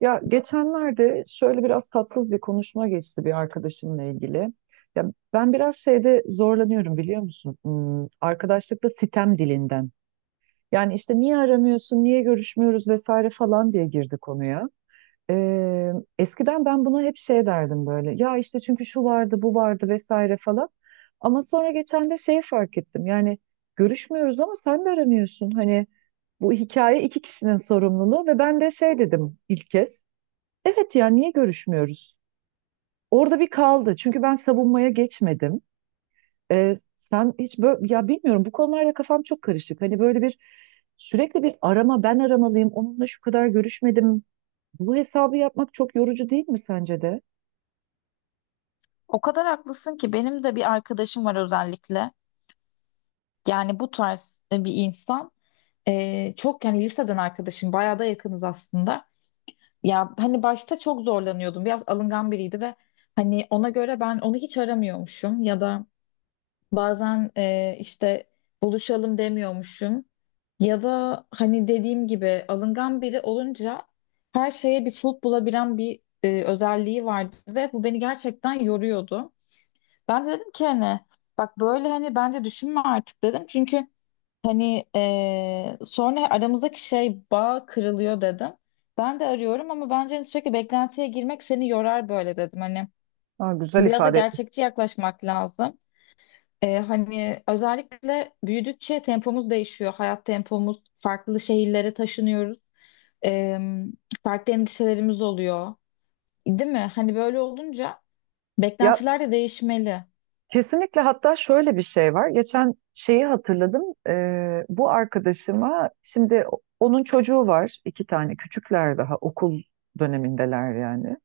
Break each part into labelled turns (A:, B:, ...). A: Ya geçenlerde şöyle biraz tatsız bir konuşma geçti bir arkadaşımla ilgili. Ya, ben biraz şeyde zorlanıyorum biliyor musun? Arkadaşlıkta sitem dilinden. Yani işte niye aramıyorsun, niye görüşmüyoruz vesaire falan diye girdi konuya. Ee, Eskiden ben buna hep şey derdim böyle. Ya işte çünkü şu vardı, bu vardı vesaire falan. Ama sonra geçen de şeyi fark ettim. Yani görüşmüyoruz ama sen de aramıyorsun. Hani bu hikaye iki kişinin sorumluluğu ve ben de şey dedim ilk kez. Evet ya, niye görüşmüyoruz? Orada bir kaldı. Çünkü ben savunmaya geçmedim. Sen hiç böyle ya bilmiyorum bu konularda kafam çok karışık. Hani böyle bir sürekli bir arama ben aramalıyım. Onunla şu kadar görüşmedim. Bu hesabı yapmak çok yorucu değil mi sence de?
B: O kadar haklısın ki benim de bir arkadaşım var özellikle. Bu tarz bir insan. Çok yani liseden arkadaşım bayağı da yakınız aslında. Başta çok zorlanıyordum. Biraz alıngan biriydi ve hani ona göre ben onu hiç aramıyormuşum ya da bazen işte buluşalım demiyormuşum. Ya da hani dediğim gibi alıngan biri olunca her şeye bir çoluk bulabilen bir özelliği vardı ve bu beni gerçekten yoruyordu. Ben de dedim ki hani bak böyle hani bence düşünme artık dedim. Çünkü sonra aramızdaki şey bağ kırılıyor dedim. Ben de arıyorum ama bence hani sürekli beklentiye girmek seni yorar böyle dedim. Hani
A: Ha, güzel
B: biraz da
A: ifade etmişsin.
B: gerçekçi yaklaşmak lazım. Hani özellikle büyüdükçe tempomuz değişiyor. Hayat tempomuz farklı şehirlere taşınıyoruz. Eee, farklı endişelerimiz oluyor. Değil mi? Hani böyle olunca
A: Ya
B: beklentiler de değişmeli.
A: kesinlikle, hatta şöyle bir şey var. Geçen şeyi hatırladım. Bu arkadaşıma şimdi onun çocuğu var, iki tane küçükler daha okul dönemindeler yani.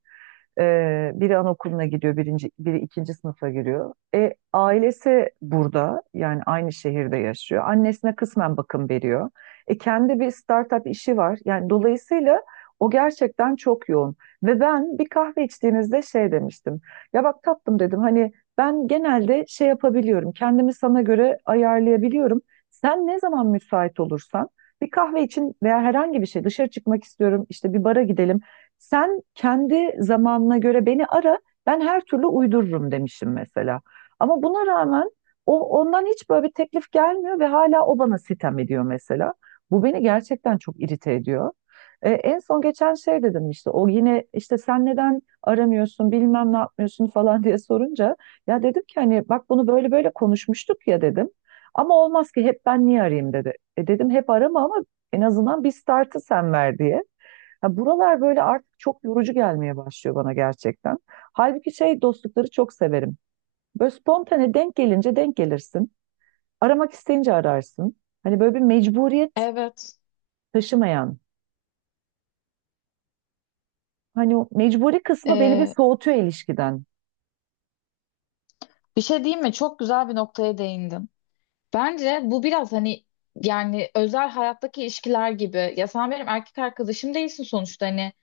A: Biri anaokuluna gidiyor, birinci, biri ikinci sınıfa giriyor. Ailesi burada, yani aynı şehirde yaşıyor. Annesine kısmen bakım veriyor. Kendi bir startup işi var. Yani dolayısıyla o gerçekten çok yoğun. Ve ben bir kahve içtiğimizde şey demiştim. Ya bak tatlım dedim, hani ben genelde şey yapabiliyorum. Kendimi sana göre ayarlayabiliyorum. Sen ne zaman müsait olursan bir kahve için veya herhangi bir şey, dışarı çıkmak istiyorum işte, bir bara gidelim, sen kendi zamanına göre beni ara, ben her türlü uydururum demişim mesela. Ama buna rağmen o, ondan hiç böyle bir teklif gelmiyor ve hala o bana sitem ediyor mesela. Bu beni gerçekten çok irite ediyor. En son geçen şey dedim işte, o yine işte sen neden aramıyorsun bilmem ne yapmıyorsun falan diye sorunca ya dedim ki hani bak bunu böyle böyle konuşmuştuk ya dedim. Ama olmaz ki hep ben niye arayayım dedi. E dedim hep arama ama en azından bir startı sen ver diye. Ya buralar böyle artık çok yorucu gelmeye başlıyor bana gerçekten. Halbuki şey dostlukları çok severim. Böyle spontane denk gelince denk gelirsin. Aramak isteyince ararsın. Hani böyle bir mecburiyet
B: Evet.
A: taşımayan. Hani o mecburi kısmı beni bir soğutuyor ilişkiden.
B: Bir şey diyeyim mi? Çok güzel bir noktaya değindin. Bence bu biraz hani yani özel hayattaki ilişkiler gibi. Ya sen benim erkek arkadaşım değilsin sonuçta. Hani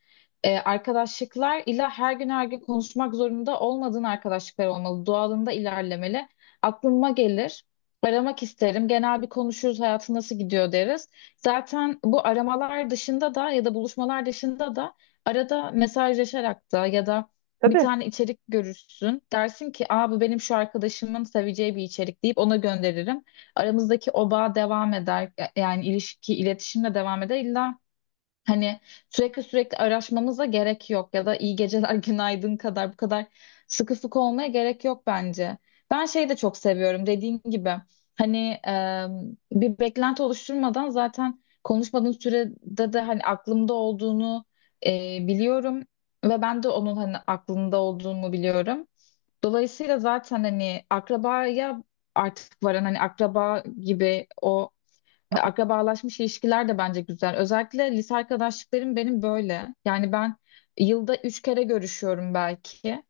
B: arkadaşlıklar ile her gün her gün konuşmak zorunda olmadığın arkadaşlıklar olmalı. Doğalında ilerlemeli. Aklıma gelir. Aramak isterim. Genel bir konuşuruz, hayatın nasıl gidiyor deriz. Zaten bu aramalar dışında da ya da buluşmalar dışında da arada mesajlaşarak da ya da bir
A: Tabii.
B: tane içerik görürsün. Dersin ki Aa, bu benim şu arkadaşımın seveceği bir içerik deyip ona gönderirim. Aramızdaki o bağ devam eder. Yani ilişki, iletişimle devam eder. İlla hani sürekli sürekli araşmamıza gerek yok ya da iyi geceler günaydın kadar bu kadar sıkı sıkı olmaya gerek yok bence. Ben şeyi de çok seviyorum dediğim gibi hani e, bir beklenti oluşturmadan zaten konuşmadığın sürede de hani aklımda olduğunu e, biliyorum ve ben de onun hani aklında olduğunu biliyorum. Dolayısıyla zaten hani akrabaya artık varan hani akraba gibi o akrabalaşmış ilişkiler de bence güzel. Özellikle lise arkadaşlıklarım benim böyle. Yani ben yılda 3 kere görüşüyorum belki.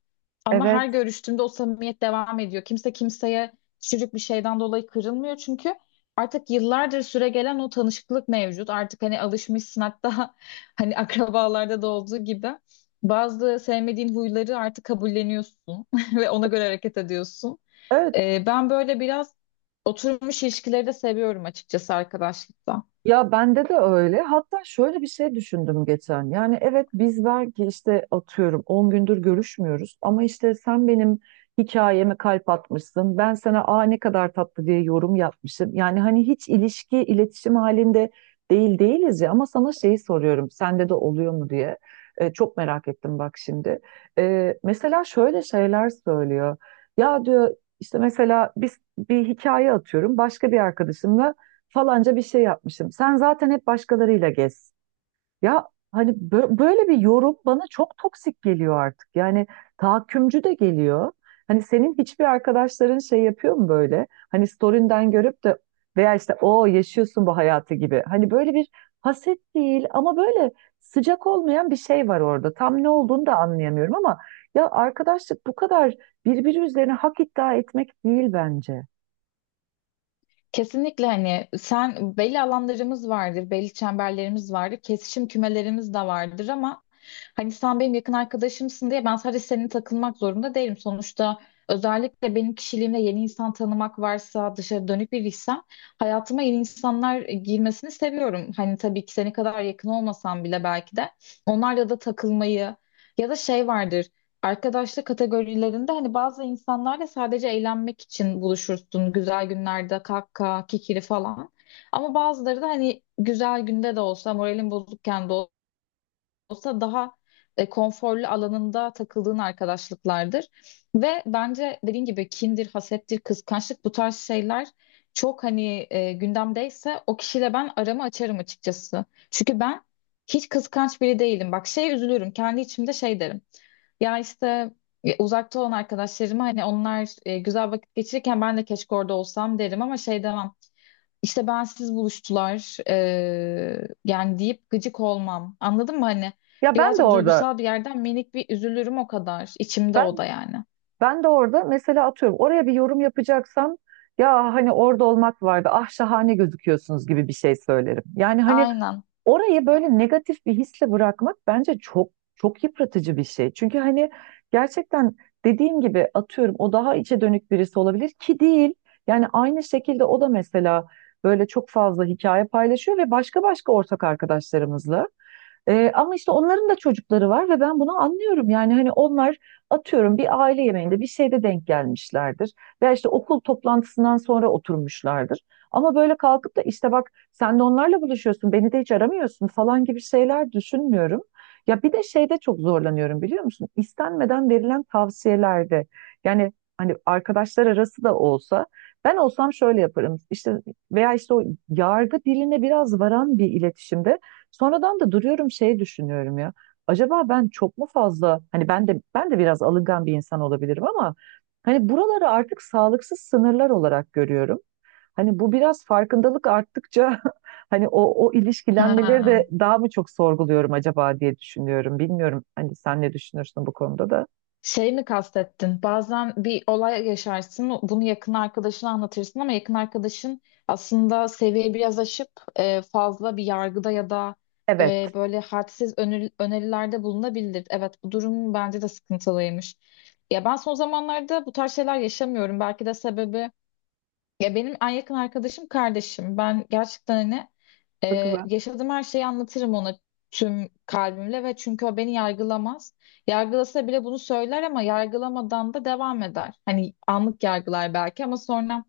B: Ama her
A: Evet.
B: görüştüğümde o samimiyet devam ediyor. Kimse kimseye küçücük bir şeyden dolayı kırılmıyor. Çünkü artık yıllardır süre gelen o tanışıklık mevcut. Artık hani alışmışsın hatta hani akrabalarda da olduğu gibi. Bazı sevmediğin huyları artık kabulleniyorsun ve ona göre hareket ediyorsun.
A: Öyle.
B: Ben böyle biraz oturmuş ilişkileri de seviyorum açıkçası arkadaşlıkta.
A: Ya bende de öyle. Hatta şöyle bir şey düşündüm geçen. Yani evet, biz belki işte atıyorum 10 gündür görüşmüyoruz ama işte sen benim hikayeme kalp atmışsın. Ben sana "aa ne kadar tatlı" diye yorum yapmışım. Yani hani hiç ilişki, iletişim halinde değil değiliz ya ama sana şeyi soruyorum. Sende de oluyor mu diye. Çok merak ettim bak şimdi. Mesela şöyle şeyler söylüyor. Ya diyor işte, mesela biz bir hikaye, atıyorum başka bir arkadaşımla falanca bir şey yapmışım. Sen zaten hep başkalarıyla gez. Ya hani böyle bir yorum bana çok toksik geliyor artık. Yani tahakkümcü de geliyor. Hani senin hiçbir arkadaşların şey yapıyor mu böyle? Hani story'nden görüp de, veya işte o yaşıyorsun bu hayatı gibi. Hani böyle bir haset değil ama böyle sıcak olmayan bir şey var orada. Tam ne olduğunu da anlayamıyorum ama ya arkadaşlık bu kadar birbiri üzerine hak iddia etmek değil bence.
B: Kesinlikle hani sen belli alanlarımız vardır, belli çemberlerimiz vardır, kesişim kümelerimiz de vardır ama hani sen benim yakın arkadaşımsın diye ben sadece seninle takılmak zorunda değilim. Sonuçta özellikle benim kişiliğimde yeni insan tanımak varsa, dışarı dönük biriysem hayatıma yeni insanlar girmesini seviyorum. Hani tabii ki seni kadar yakın olmasam bile belki de onlarla da takılmayı ya da şey vardır. Arkadaşlık kategorilerinde hani bazı insanlarla sadece eğlenmek için buluşursun. Güzel günlerde kahkaha, kikiri falan. Ama bazıları da hani güzel günde de olsa, moralin bozukken de olsa daha konforlu alanında takıldığın arkadaşlıklardır. Ve bence dediğin gibi kindir, hasettir, kıskançlık bu tarz şeyler çok hani gündemdeyse o kişiyle ben aramı açarım açıkçası. Çünkü ben hiç kıskanç biri değilim. Bak şey üzülürüm. Kendi içimde şey derim. Ya işte uzakta olan arkadaşlarıma hani onlar güzel vakit geçirirken ben de keşke orada olsam derim ama şey demem. İşte bensiz buluştular, deyip gıcık olmam. Anladın mı hani?
A: Ya ben de
B: Birazcık
A: orada
B: duygusal bir yerden minik bir üzülürüm o kadar. İçimde o
A: ben
B: da yani.
A: Ben de orada mesela, atıyorum, oraya bir yorum yapacaksam ya hani orada olmak vardı, ah şahane gözüküyorsunuz gibi bir şey söylerim. Yani hani
B: Aynen.
A: orayı böyle negatif bir hisle bırakmak bence çok çok yıpratıcı bir şey. Çünkü hani gerçekten, dediğim gibi, atıyorum o daha içe dönük birisi olabilir ki değil. Yani aynı şekilde o da mesela böyle çok fazla hikaye paylaşıyor ve başka başka ortak arkadaşlarımızla. Ama işte onların da çocukları var ve ben bunu anlıyorum. Yani hani onlar atıyorum bir aile yemeğinde bir şeyde denk gelmişlerdir. Veya işte okul toplantısından sonra oturmuşlardır. Ama böyle kalkıp da işte, bak sen de onlarla buluşuyorsun, beni de hiç aramıyorsun falan gibi şeyler düşünmüyorum. Ya bir de şeyde çok zorlanıyorum biliyor musun? İstenmeden verilen tavsiyelerde. Yani hani arkadaşlar arası da olsa ben olsam şöyle yaparım. İşte, veya işte o yargı diline biraz varan bir iletişimde. Sonradan da duruyorum, şey düşünüyorum ya. Acaba ben çok mu fazla, hani ben de biraz alıngan bir insan olabilirim ama hani buraları artık sağlıksız sınırlar olarak görüyorum. Hani bu biraz farkındalık arttıkça hani o ilişkilenmeleri
B: Ha.
A: de daha mı çok sorguluyorum acaba diye düşünüyorum. Bilmiyorum hani sen ne düşünürsün bu konuda da.
B: Şey mi kastettin? Bazen bir olay yaşarsın, bunu yakın arkadaşına anlatırsın ama yakın arkadaşın aslında seviye biraz aşıp fazla bir yargıda ya da
A: Evet.
B: böyle hadsiz önerilerde bulunabilir. Evet, bu durum bence de sıkıntılıymış. Ya ben son zamanlarda bu tarz şeyler yaşamıyorum. Belki de sebebi ya benim en yakın arkadaşım kardeşim. Ben gerçekten hani
A: Çok güzel.
B: yaşadığım her şeyi anlatırım ona tüm kalbimle ve çünkü o beni yargılamaz. Yargılasa bile bunu söyler ama yargılamadan da devam eder. Hani anlık yargılar belki ama sonra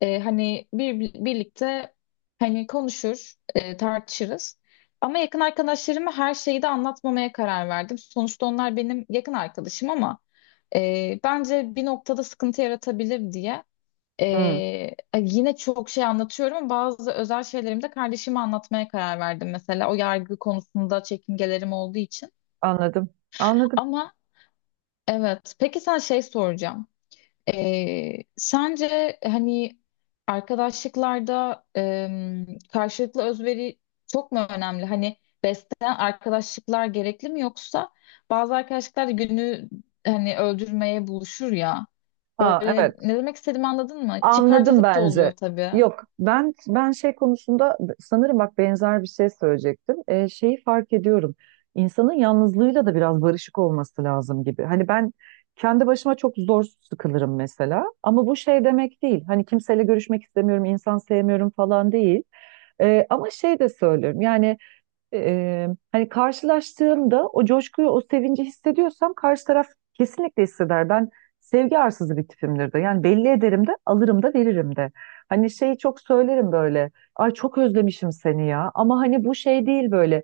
B: e, hani bir, birlikte hani konuşur, tartışırız. Ama yakın arkadaşlarıma her şeyi de anlatmamaya karar verdim. Sonuçta onlar benim yakın arkadaşım ama bence bir noktada sıkıntı yaratabilir diye.
A: Hı,
B: Yine çok şey anlatıyorum. Ama bazı özel şeylerimi de kardeşime anlatmaya karar verdim mesela. O yargı konusunda çekingelerim olduğu için.
A: anladım. Anladım.
B: Ama evet. Peki sen şey soracağım. Sence hani arkadaşlıklarda karşılıklı özveri çok mu önemli? Hani besleyen arkadaşlıklar gerekli mi yoksa bazı arkadaşlıklar da günü hani öldürmeye buluşur ya.
A: Ha
B: Böyle
A: evet.
B: ne demek istediğimi anladın mı?
A: Anladım
B: Çıkarcılık da
A: bence.
B: oluyor tabii.
A: Yok, ben şey konusunda sanırım, bak benzer bir şey söyleyecektim. Şeyi fark ediyorum. İnsanın yalnızlığıyla da biraz barışık olması lazım gibi. Hani ben kendi başıma çok zor sıkılırım mesela. Ama bu şey demek değil. Hani kimseyle görüşmek istemiyorum, insan sevmiyorum falan değil. Ama şey de söylüyorum. Yani hani karşılaştığımda o coşkuyu, o sevinci hissediyorsam karşı taraf kesinlikle hisseder. Ben sevgi arsızı bir tipimdir de. Yani belli ederim de, alırım da, veririm de. Hani şeyi çok söylerim böyle. Ay çok özlemişim seni ya. Ama hani bu şey değil böyle.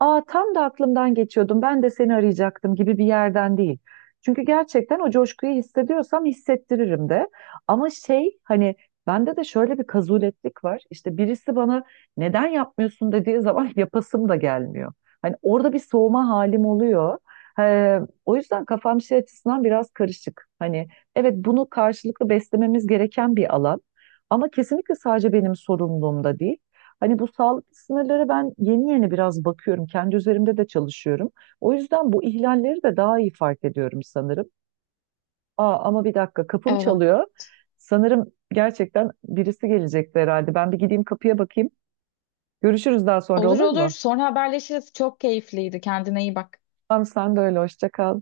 A: Aa, tam da aklımdan geçiyordum. Ben de seni arayacaktım gibi bir yerden değil. Çünkü gerçekten o coşkuyu hissediyorsam hissettiririm de. Ama şey hani bende de şöyle bir kazuletlik var. İşte birisi bana neden yapmıyorsun dediği zaman yapasım da gelmiyor. Hani orada bir soğuma halim oluyor. Ee, O yüzden kafam şey açısından biraz karışık. Hani evet, bunu karşılıklı beslememiz gereken bir alan ama kesinlikle sadece benim sorumluluğumda değil. Hani bu sağlıklı sınırlara ben yeni yeni biraz bakıyorum. Kendi üzerimde de çalışıyorum. O yüzden bu ihlalleri de daha iyi fark ediyorum sanırım. Aa, ama bir dakika, kapım çalıyor. Sanırım gerçekten birisi gelecekti herhalde. Ben bir gideyim, kapıya bakayım. Görüşürüz daha sonra,
B: Olur
A: olur
B: olur.
A: mu?
B: Sonra haberleşiriz. Çok keyifliydi. Kendine iyi bak.
A: Tamam, sen de öyle. Hoşça kal.